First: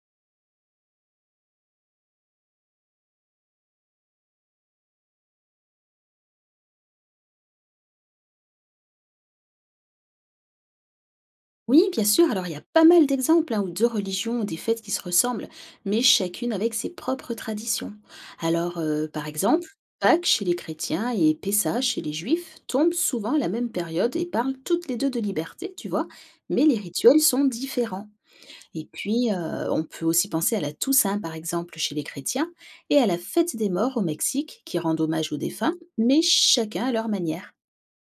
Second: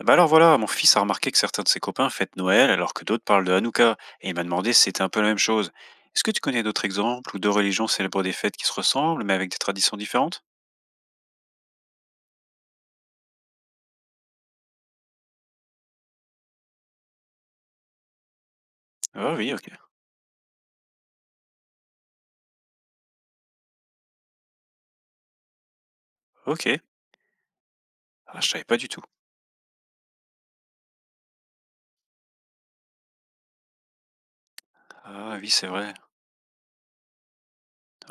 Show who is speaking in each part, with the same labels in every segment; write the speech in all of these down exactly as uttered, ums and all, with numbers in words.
Speaker 1: Eh ben alors voilà, mon fils a remarqué que certains de ses copains fêtent Noël alors que d'autres parlent de Hanouka, et il m'a demandé si c'était un peu la même chose. Est-ce que tu connais d'autres exemples où deux religions célèbrent des fêtes qui se ressemblent mais avec des traditions différentes?
Speaker 2: Oui, bien sûr. Alors, il y a pas mal d'exemples hein, où deux religions ont des fêtes qui se ressemblent, mais chacune avec ses propres traditions. Alors, euh, par
Speaker 1: Ah oui,
Speaker 2: exemple,
Speaker 1: ok.
Speaker 2: Pâques chez les chrétiens et Pessa chez les juifs tombent souvent à la même période et parlent toutes les deux de liberté, tu vois, mais les
Speaker 1: Ok.
Speaker 2: rituels sont différents.
Speaker 1: Ah, je savais pas
Speaker 2: Et
Speaker 1: du tout.
Speaker 2: puis, euh, on peut aussi penser à la Toussaint, par exemple, chez les chrétiens, et à la fête des morts au Mexique, qui rendent hommage
Speaker 1: Ah
Speaker 2: aux
Speaker 1: oui, c'est
Speaker 2: défunts,
Speaker 1: vrai.
Speaker 2: mais chacun à leur manière.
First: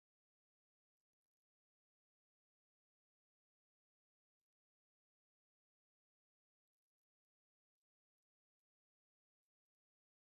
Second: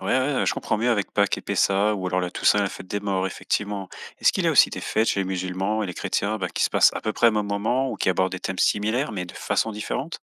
Speaker 1: Ouais, ouais, je comprends mieux avec Pâques et Pessa, ou alors la Toussaint et la fête des morts, effectivement. Est-ce qu'il y a aussi des fêtes chez les musulmans et les chrétiens bah, qui se passent à peu près au même moment ou qui abordent des thèmes similaires mais de façon différente?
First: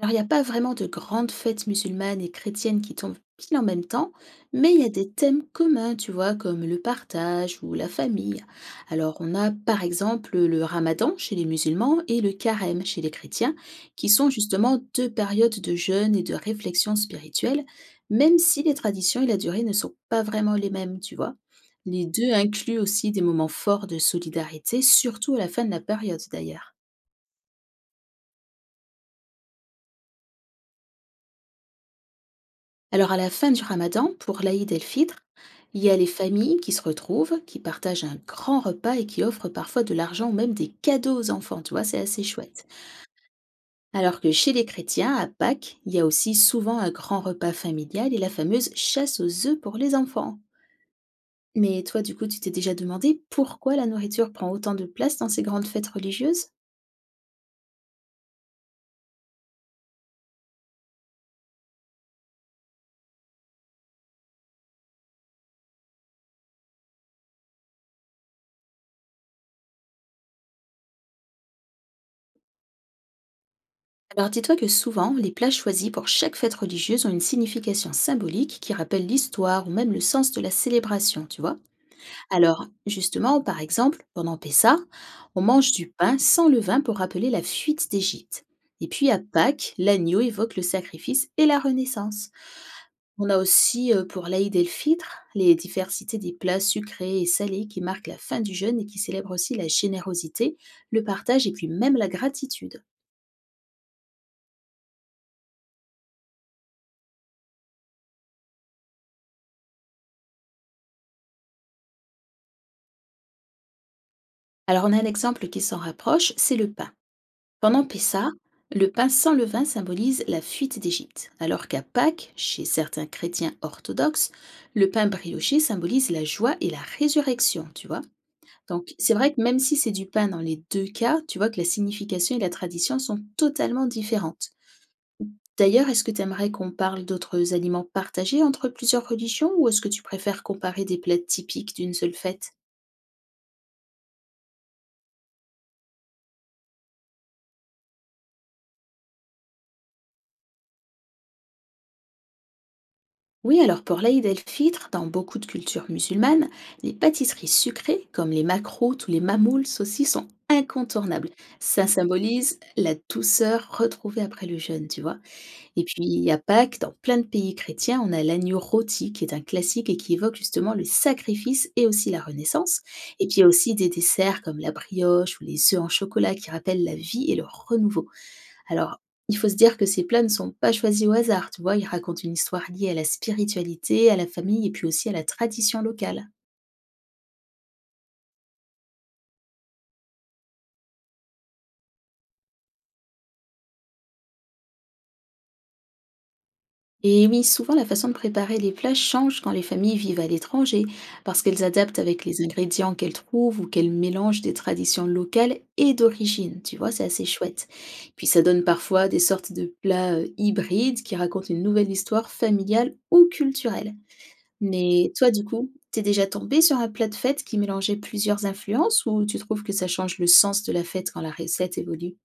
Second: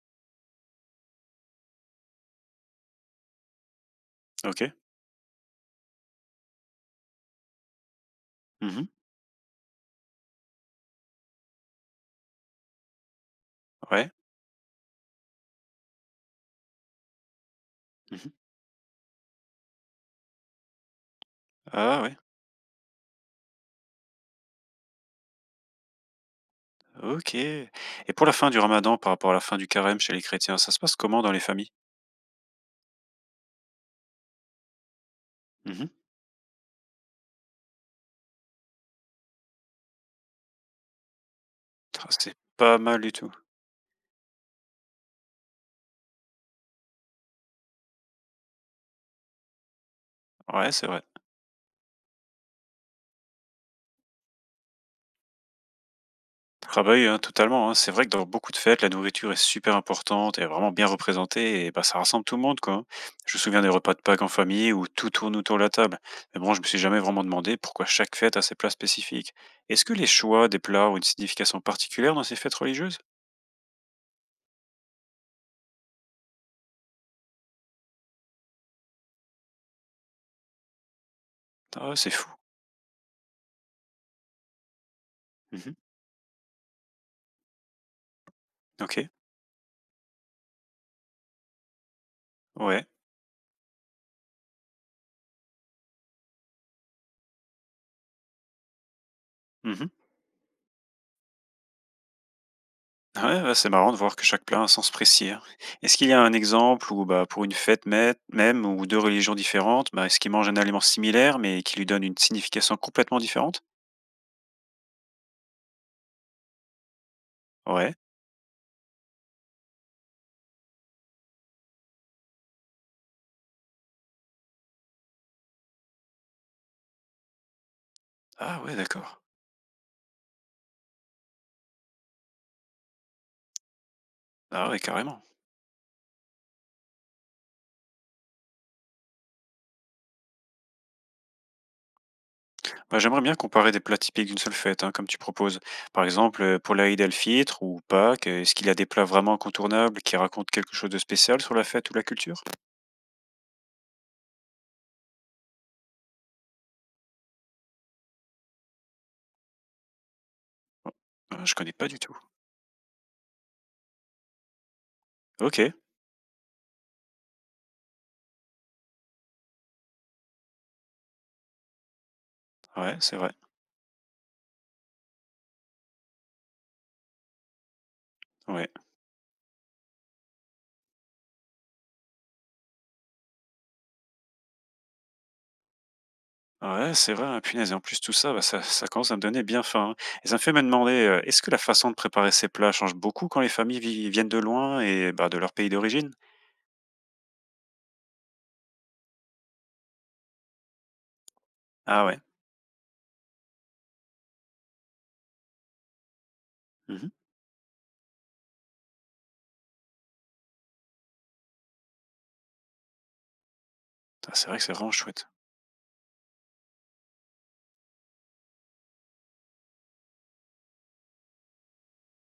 Speaker 2: Alors, il n'y a pas vraiment de grandes fêtes musulmanes et chrétiennes qui tombent pile en même temps,
Speaker 1: Ok.
Speaker 2: mais il y a des thèmes communs, tu vois, comme le partage ou la famille.
Speaker 1: Mhm.
Speaker 2: Alors, on a par exemple le ramadan chez les musulmans et le carême chez les chrétiens, qui
Speaker 1: Ouais.
Speaker 2: sont justement deux périodes de jeûne et de réflexion spirituelle,
Speaker 1: Mhm.
Speaker 2: même si les traditions et la durée ne sont pas vraiment les mêmes, tu vois.
Speaker 1: Ah
Speaker 2: Les
Speaker 1: ouais.
Speaker 2: deux incluent aussi des moments forts de solidarité, surtout à la fin de la période d'ailleurs.
Speaker 1: OK. Et pour la fin du ramadan, par rapport à la fin du carême chez les chrétiens, ça se passe comment dans les familles?
Speaker 2: Alors à la fin du ramadan, pour l'Aïd el-Fitr, il
Speaker 1: Mmh.
Speaker 2: y a les familles qui se retrouvent, qui partagent un grand repas et qui offrent parfois de l'argent ou même des cadeaux aux enfants, tu vois, c'est
Speaker 1: Ah,
Speaker 2: assez
Speaker 1: c'est
Speaker 2: chouette.
Speaker 1: pas mal du tout.
Speaker 2: Alors que chez les chrétiens, à Pâques, il y a aussi souvent un grand repas familial et la fameuse chasse aux œufs pour les enfants.
Speaker 1: Ouais, c'est vrai.
Speaker 2: Mais toi, du coup, tu t'es déjà demandé pourquoi la nourriture prend autant de place dans ces grandes fêtes religieuses?
Speaker 1: Ah bah oui, hein, totalement, hein. C'est vrai que dans beaucoup de fêtes, la nourriture est super importante et vraiment bien représentée et bah, ça rassemble tout le monde, quoi, hein. Je me souviens des repas de Pâques en famille où tout tourne autour de la table. Mais bon, je me suis jamais vraiment demandé pourquoi chaque fête a ses plats spécifiques. Est-ce que les choix des plats ont une signification particulière dans ces fêtes religieuses?
Speaker 2: Alors dis-toi que souvent, les plats choisis pour chaque fête religieuse ont une signification symbolique qui rappelle l'histoire ou même le sens de la célébration, tu vois.
Speaker 1: Ah, c'est fou.
Speaker 2: Alors, justement, par exemple, pendant Pessa, on mange
Speaker 1: Mmh.
Speaker 2: du pain sans levain pour rappeler la fuite d'Égypte. Et
Speaker 1: OK.
Speaker 2: puis à Pâques, l'agneau évoque le sacrifice et la renaissance.
Speaker 1: Ouais.
Speaker 2: On a aussi euh, pour l'Aïd el-Fitr les diversités des plats sucrés et salés qui marquent la fin du jeûne et qui célèbrent aussi la
Speaker 1: Mmh.
Speaker 2: générosité, le partage et puis même la gratitude.
Speaker 1: Ah ouais, bah, c'est marrant de voir que chaque plat a un sens précis, hein. Est-ce qu'il y a un exemple où, bah, pour une fête mê- même ou deux religions différentes, bah, est-ce qu'ils mangent un aliment similaire mais qui lui donne une signification complètement différente?
Speaker 2: Alors on a un exemple qui s'en rapproche, c'est le pain. Pendant
Speaker 1: Ouais.
Speaker 2: Pessa, le pain sans levain symbolise la fuite d'Égypte, alors qu'à Pâques, chez certains chrétiens orthodoxes, le pain brioché symbolise la joie et la résurrection, tu vois.
Speaker 1: Ah ouais,
Speaker 2: Donc c'est
Speaker 1: d'accord.
Speaker 2: vrai que même si c'est du pain dans les deux cas, tu vois que la signification et la tradition sont totalement différentes.
Speaker 1: Ah ouais, carrément.
Speaker 2: D'ailleurs, est-ce que tu aimerais qu'on parle d'autres aliments partagés entre plusieurs religions ou est-ce que tu préfères comparer des plats typiques d'une seule fête?
Speaker 1: Bah, j'aimerais bien comparer des plats typiques d'une seule fête, hein, comme tu proposes. Par exemple, euh, pour l'Aïd el-Fitr ou Pâques, euh, est-ce qu'il y a des plats vraiment incontournables qui racontent quelque chose de spécial sur la fête ou la culture?
Speaker 2: Oui, alors pour l'Aïd el-Fitr, dans beaucoup de cultures musulmanes, les pâtisseries sucrées, comme les makrouts ou les mamouls aussi, sont incontournables.
Speaker 1: Ah, je connais
Speaker 2: Ça
Speaker 1: pas du tout.
Speaker 2: symbolise la douceur retrouvée après le jeûne, tu vois.
Speaker 1: Ok,
Speaker 2: Et puis à Pâques, dans plein de pays chrétiens, on a l'agneau rôti, qui est un classique et qui évoque justement le sacrifice et aussi la Renaissance.
Speaker 1: ouais, c'est
Speaker 2: Et
Speaker 1: vrai.
Speaker 2: puis il y a aussi des desserts comme la brioche ou les œufs en chocolat qui rappellent la vie et le renouveau.
Speaker 1: Ouais.
Speaker 2: Alors, il faut se dire que ces plats ne sont pas choisis au hasard, tu vois, ils racontent une histoire liée à la spiritualité, à la famille et puis aussi à la tradition locale.
Speaker 1: Ouais, c'est vrai, hein, punaise et en plus tout ça, bah, ça ça commence à me donner bien faim, hein, et ça me fait me demander, heu, est-ce que la façon de préparer ces plats change beaucoup quand les familles vi viennent de loin et bah, de leur pays d'origine?
Speaker 2: Et oui, souvent la façon de préparer les plats change quand les familles vivent à l'étranger, parce qu'elles adaptent
Speaker 1: Ah ouais.
Speaker 2: avec les ingrédients qu'elles trouvent ou qu'elles mélangent des traditions locales et d'origine. Tu vois, c'est
Speaker 1: Mmh.
Speaker 2: assez chouette. Puis ça donne parfois des sortes de plats euh, hybrides qui racontent une nouvelle histoire familiale ou culturelle.
Speaker 1: Ah, c'est vrai que c'est vraiment
Speaker 2: Mais
Speaker 1: chouette.
Speaker 2: toi, du coup, t'es déjà tombé sur un plat de fête qui mélangeait plusieurs influences ou tu trouves que ça change le sens de la fête quand la recette évolue?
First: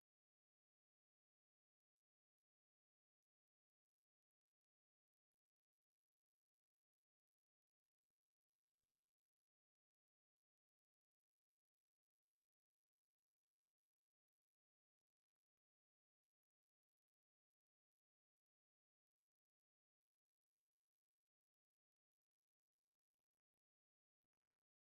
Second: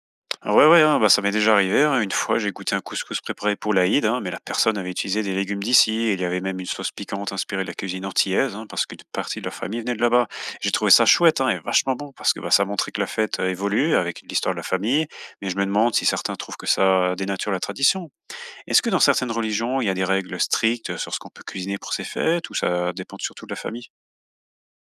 Speaker 1: Ah ouais, ouais, hein, bah, ça m'est déjà arrivé, hein. Une fois, j'ai goûté un couscous préparé pour l'Aïd, hein, mais la personne avait utilisé des légumes d'ici et il y avait même une sauce piquante inspirée de la cuisine antillaise, hein, parce qu'une partie de leur famille venait de là-bas. J'ai trouvé ça chouette, hein, et vachement bon parce que, bah, ça montrait que la fête, heu, évolue avec l'histoire de la famille, mais je me demande si certains trouvent que ça dénature la tradition. Est-ce que dans certaines religions, il y a des règles strictes sur ce qu'on peut cuisiner pour ces fêtes ou ça dépend surtout de la famille?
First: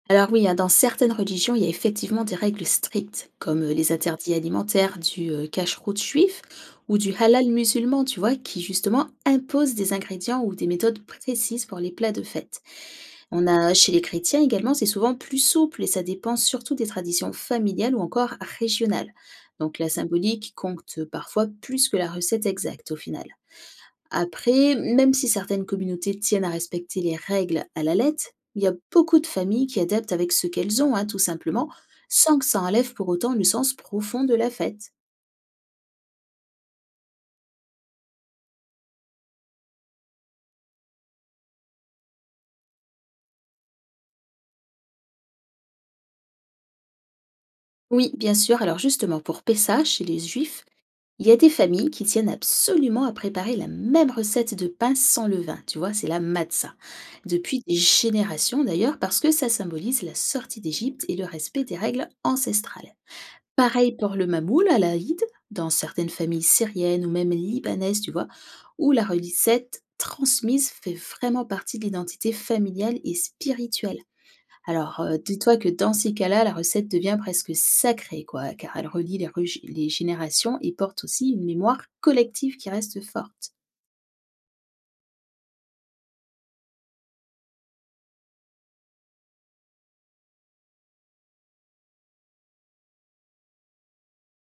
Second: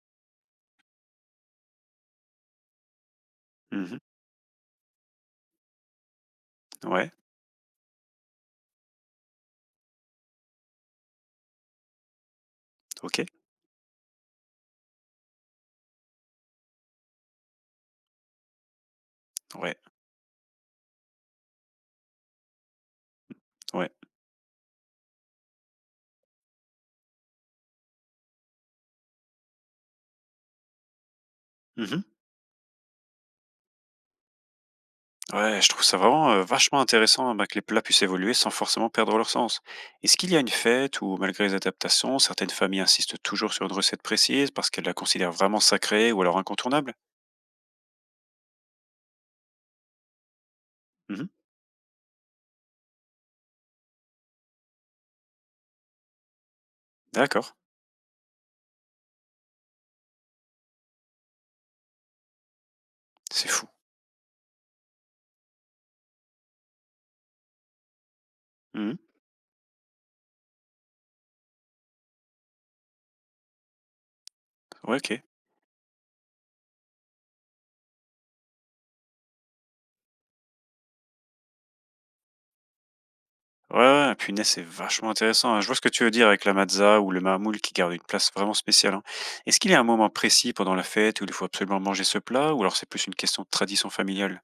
Speaker 2: Alors oui, hein, dans certaines religions, il y a effectivement des règles strictes, comme euh, les
Speaker 1: Mmh.
Speaker 2: interdits alimentaires du euh, cacheroute juif ou
Speaker 1: Ouais,
Speaker 2: du halal musulman, tu vois, qui justement imposent des ingrédients ou des méthodes précises pour les plats de fête.
Speaker 1: OK.
Speaker 2: On a chez les chrétiens également, c'est souvent plus souple et ça dépend surtout des traditions familiales ou encore régionales.
Speaker 1: Ouais,
Speaker 2: Donc la symbolique compte euh, parfois plus que la recette exacte au final.
Speaker 1: ouais.
Speaker 2: Après, même si certaines communautés tiennent à respecter les règles à la lettre, il y a beaucoup de familles qui adaptent avec ce qu'elles ont, hein, tout simplement,
Speaker 1: Mmh.
Speaker 2: sans que ça enlève pour autant le sens profond de la fête.
Speaker 1: Ouais, je trouve ça vraiment, heu, vachement intéressant, bah, que les plats puissent évoluer sans forcément perdre leur sens. Est-ce qu'il y a une fête où, malgré les adaptations, certaines familles insistent toujours sur une recette précise parce qu'elles la considèrent vraiment sacrée ou alors incontournable?
Speaker 2: Oui, bien sûr, alors justement, pour Pessah, chez les Juifs, il
Speaker 1: Mmh.
Speaker 2: y a des familles qui tiennent absolument à préparer la même recette de pain sans levain, tu vois, c'est la matzah.
Speaker 1: D'accord,
Speaker 2: Depuis des générations d'ailleurs, parce que ça symbolise la sortie d'Égypte et le respect des règles ancestrales.
Speaker 1: c'est fou.
Speaker 2: Pareil pour le mamoul à l'aïd, dans certaines familles syriennes ou même libanaises, tu vois, où
Speaker 1: Mmh.
Speaker 2: la recette transmise fait vraiment partie de l'identité familiale et spirituelle.
Speaker 1: Ouais,
Speaker 2: Alors, euh,
Speaker 1: OK.
Speaker 2: dis-toi que dans ces cas-là, la recette devient presque sacrée, quoi, car elle relie les, rugi- les générations et porte aussi une mémoire collective qui reste forte.
Speaker 1: Ouais, ouais, punaise, c'est vachement intéressant, hein. Je vois ce que tu veux dire avec la matzah ou le mamoul qui garde une place vraiment spéciale, hein. Est-ce qu'il y a un moment précis pendant la fête où il faut absolument manger ce plat ou alors c'est plus une question de tradition familiale?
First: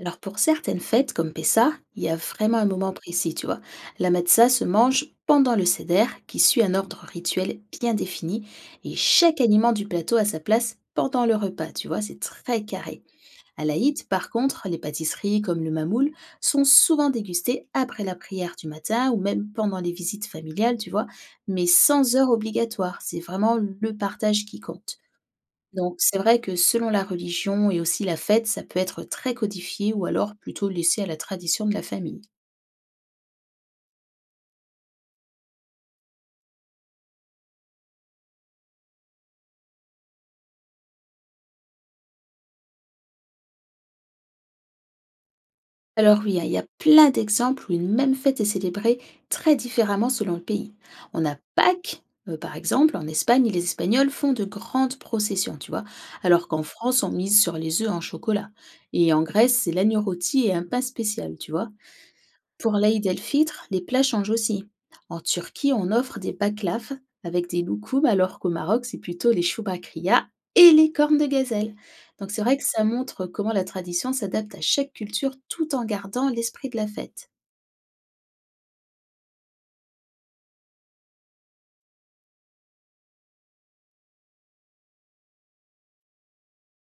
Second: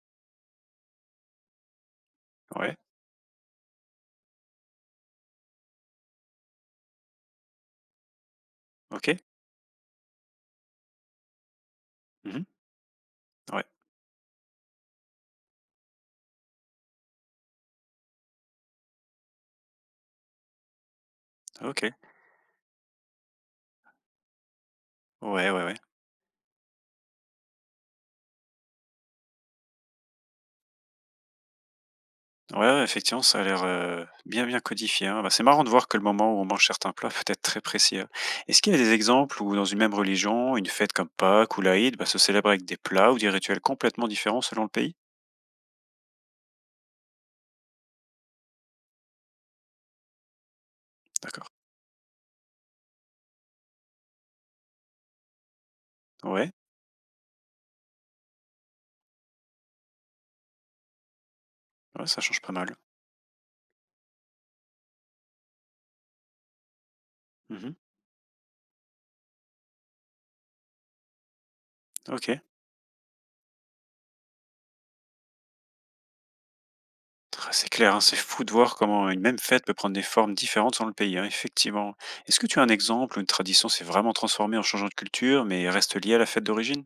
Speaker 2: Alors pour certaines fêtes comme Pessa, il y a vraiment un
Speaker 1: Ouais,
Speaker 2: moment précis, tu vois. La matzah se mange pendant le seder, qui suit un ordre rituel bien défini, et
Speaker 1: OK.
Speaker 2: chaque aliment du plateau a sa place pendant le repas, tu vois, c'est
Speaker 1: Mmh.
Speaker 2: très carré. À
Speaker 1: Ouais,
Speaker 2: l'Aïd, par contre, les pâtisseries comme le mamoul sont souvent dégustées après la prière du matin ou même pendant les visites familiales, tu vois, mais
Speaker 1: OK.
Speaker 2: sans heure obligatoire. C'est vraiment le partage qui compte.
Speaker 1: Ouais, ouais, ouais.
Speaker 2: Donc c'est vrai que selon la religion et aussi la fête, ça peut être très codifié ou alors plutôt laissé à la tradition de la famille.
Speaker 1: Ouais, ouais, effectivement, ça a l'air, heu, bien, bien codifié, hein. Bah, c'est marrant de voir que le moment où on mange certains plats peut être très précis, hein. Est-ce qu'il y a des exemples où dans une même religion, une fête comme Pâques ou l'Aïd, bah, se célèbre avec des plats ou des rituels complètement différents selon le pays?
Speaker 2: Alors oui, hein, il y a plein d'exemples où une même fête est célébrée très différemment selon le pays. On a
Speaker 1: D'accord.
Speaker 2: Pâques, euh, par exemple, en Espagne, les Espagnols font de grandes processions, tu vois, alors
Speaker 1: Ouais,
Speaker 2: qu'en France, on mise sur les œufs en chocolat. Et en Grèce, c'est l'agneau rôti et un pain spécial, tu vois.
Speaker 1: ouais, ça change pas
Speaker 2: Pour
Speaker 1: mal.
Speaker 2: l'Aïd el-Fitr, les plats changent aussi. En Turquie, on offre des baklaf avec des
Speaker 1: Mmh.
Speaker 2: loukoums, alors qu'au Maroc, c'est plutôt les choubakria et les cornes de gazelle. Donc
Speaker 1: OK.
Speaker 2: c'est vrai que ça montre comment la tradition s'adapte à chaque culture tout en gardant l'esprit de la fête.
Speaker 1: Ah, c'est clair, hein, c'est fou de voir comment une même fête peut prendre des formes différentes selon le pays, hein, effectivement. Est-ce que tu as un exemple où une tradition s'est vraiment transformée en changeant de culture, mais reste liée à la fête d'origine?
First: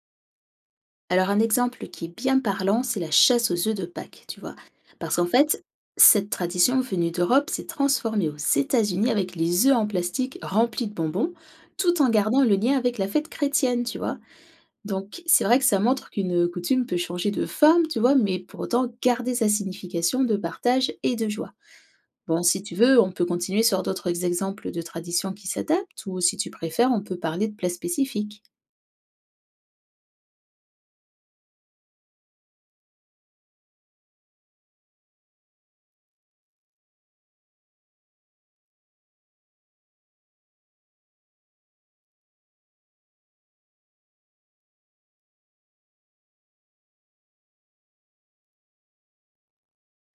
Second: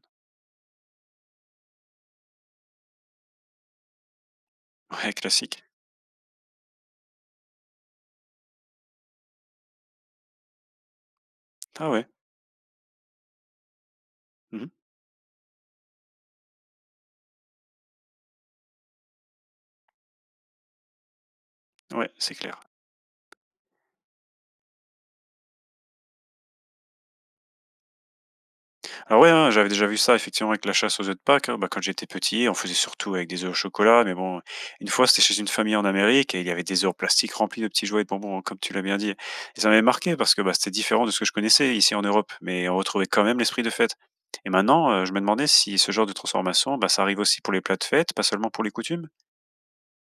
Speaker 2: Alors un exemple qui est bien parlant, c'est la chasse aux œufs de Pâques, tu vois.
Speaker 1: Ouais,
Speaker 2: Parce qu'en fait,
Speaker 1: classique.
Speaker 2: cette tradition venue d'Europe s'est transformée aux États-Unis avec les œufs en plastique remplis de bonbons,
Speaker 1: Ah
Speaker 2: tout
Speaker 1: ouais,
Speaker 2: en gardant le lien avec la fête chrétienne, tu vois.
Speaker 1: mhm,
Speaker 2: Donc, c'est vrai que ça montre qu'une coutume peut changer de forme, tu vois, mais pour autant garder sa signification de partage et de joie.
Speaker 1: ouais, c'est
Speaker 2: Bon,
Speaker 1: clair.
Speaker 2: si tu veux, on peut continuer sur d'autres ex- exemples de traditions qui s'adaptent, ou si tu préfères, on peut parler de plats spécifiques.
Speaker 1: Alors ouais, hein, j'avais déjà vu ça effectivement avec la chasse aux œufs de Pâques, hein. Bah, quand j'étais petit, on faisait surtout avec des œufs au chocolat. Mais bon, une fois, c'était chez une famille en Amérique et il y avait des œufs en plastique remplis de petits jouets et de bonbons, hein, comme tu l'as bien dit. Et ça m'avait marqué parce que bah, c'était différent de ce que je connaissais ici en Europe, mais on retrouvait quand même l'esprit de fête. Et maintenant, euh, je me demandais si ce genre de transformation, bah, ça arrive aussi pour les plats de fête, pas seulement pour les coutumes.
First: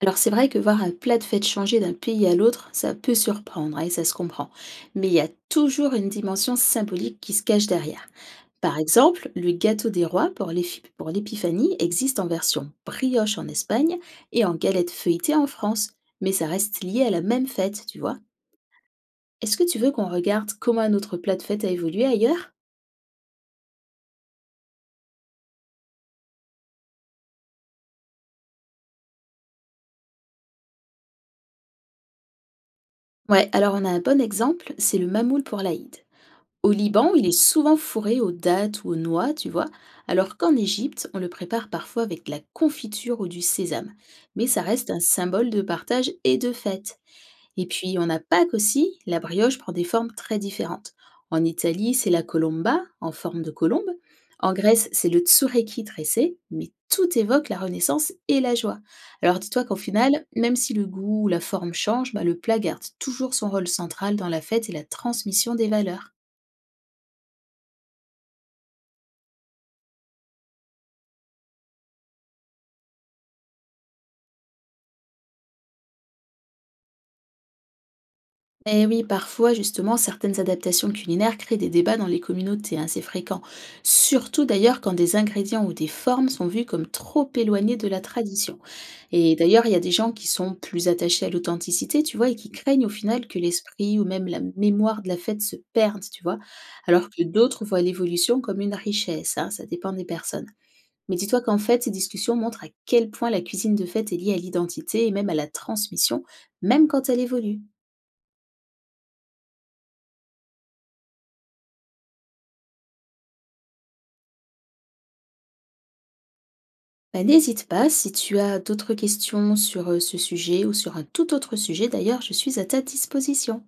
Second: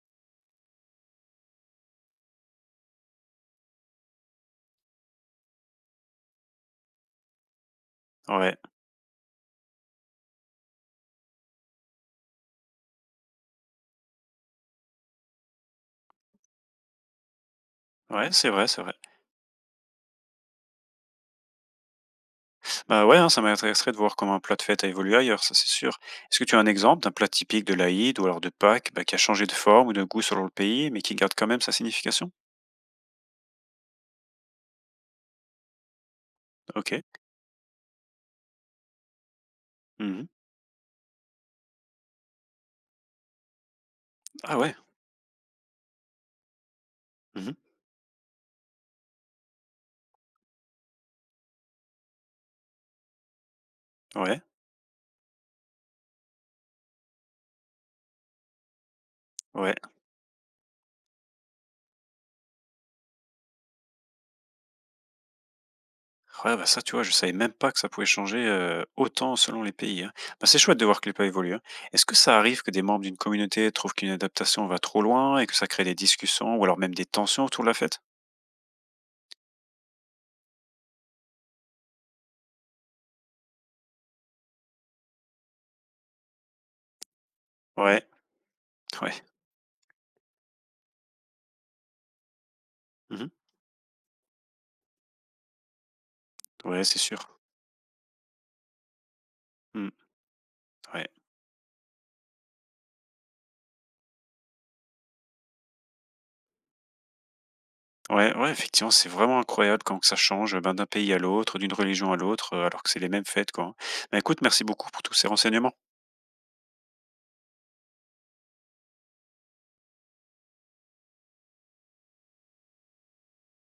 Speaker 2: Alors, c'est vrai que voir un plat de fête changer d'un pays à l'autre, ça peut surprendre, hein, et ça se comprend. Mais il y a toujours une dimension symbolique qui se cache derrière.
Speaker 1: Ouais,
Speaker 2: Par exemple, le gâteau des rois pour l'éphi- pour l'épiphanie existe en version brioche en Espagne et en galette feuilletée en France, mais ça reste lié à la même fête, tu vois.
Speaker 1: ouais, c'est vrai, c'est vrai.
Speaker 2: Est-ce que tu veux qu'on regarde comment notre plat de fête a évolué ailleurs?
Speaker 1: Bah, ouais, hein, ça m'intéresserait de voir comment un plat de fête a évolué ailleurs, ça c'est sûr. Est-ce que tu as un exemple d'un plat typique de l'Aïd ou alors de Pâques bah, qui a changé de forme ou de goût selon le pays, mais qui garde quand même sa signification?
Speaker 2: Ouais, alors on a un bon exemple, c'est le mamoul pour l'Aïd. Au
Speaker 1: Ok.
Speaker 2: Liban, il est souvent fourré aux dattes ou aux noix, tu vois,
Speaker 1: Mhm.
Speaker 2: alors qu'en Égypte, on le prépare parfois avec de la confiture ou du sésame. Mais
Speaker 1: Ah
Speaker 2: ça
Speaker 1: ouais.
Speaker 2: reste un symbole de partage et de fête.
Speaker 1: Mhm.
Speaker 2: Et puis on a Pâques aussi, la brioche prend des formes très différentes. En Italie, c'est la colomba, en forme de colombe.
Speaker 1: Ouais.
Speaker 2: En Grèce, c'est le tsureki tressé, mais tout évoque la renaissance et la joie. Alors dis-toi qu'au
Speaker 1: Ouais.
Speaker 2: final, même si le goût ou la forme change, bah, le plat garde toujours son rôle central dans la fête et la transmission des valeurs.
Speaker 1: Ouais, bah ça, tu vois, je savais même pas que ça pouvait changer euh, autant selon les pays, hein. Bah, c'est chouette de voir que les pas évoluent, hein. Est-ce que ça arrive que des membres d'une communauté trouvent qu'une adaptation va trop loin et que ça crée des discussions ou alors même des tensions autour de la fête?
Speaker 2: Eh oui, parfois, justement, certaines adaptations culinaires créent des débats dans les communautés, hein, c'est fréquent. Surtout d'ailleurs quand des ingrédients ou des formes sont vus comme trop éloignés de la
Speaker 1: Ouais.
Speaker 2: tradition.
Speaker 1: Ouais.
Speaker 2: Et d'ailleurs, il y a des gens qui sont plus attachés à l'authenticité, tu vois, et qui craignent au final
Speaker 1: Mhm.
Speaker 2: que l'esprit ou même la mémoire de la fête se perde, tu vois,
Speaker 1: Ouais, c'est
Speaker 2: alors
Speaker 1: sûr.
Speaker 2: que d'autres voient l'évolution comme une richesse, hein, ça
Speaker 1: Mm.
Speaker 2: dépend des personnes.
Speaker 1: Ouais.
Speaker 2: Mais dis-toi qu'en fait, ces discussions montrent à quel point la cuisine de fête est liée à l'identité et même à la transmission, même quand elle évolue.
Speaker 1: Ouais, ouais, effectivement, c'est vraiment incroyable quand que ça change, heu, ben, d'un pays à l'autre, d'une religion à l'autre, heu, alors que c'est les mêmes fêtes, quoi. Ben écoute, merci beaucoup pour tous ces renseignements.
Speaker 2: Bah, n'hésite pas, si tu as d'autres questions sur, heu, ce sujet ou sur un tout autre sujet d'ailleurs, je suis à ta disposition.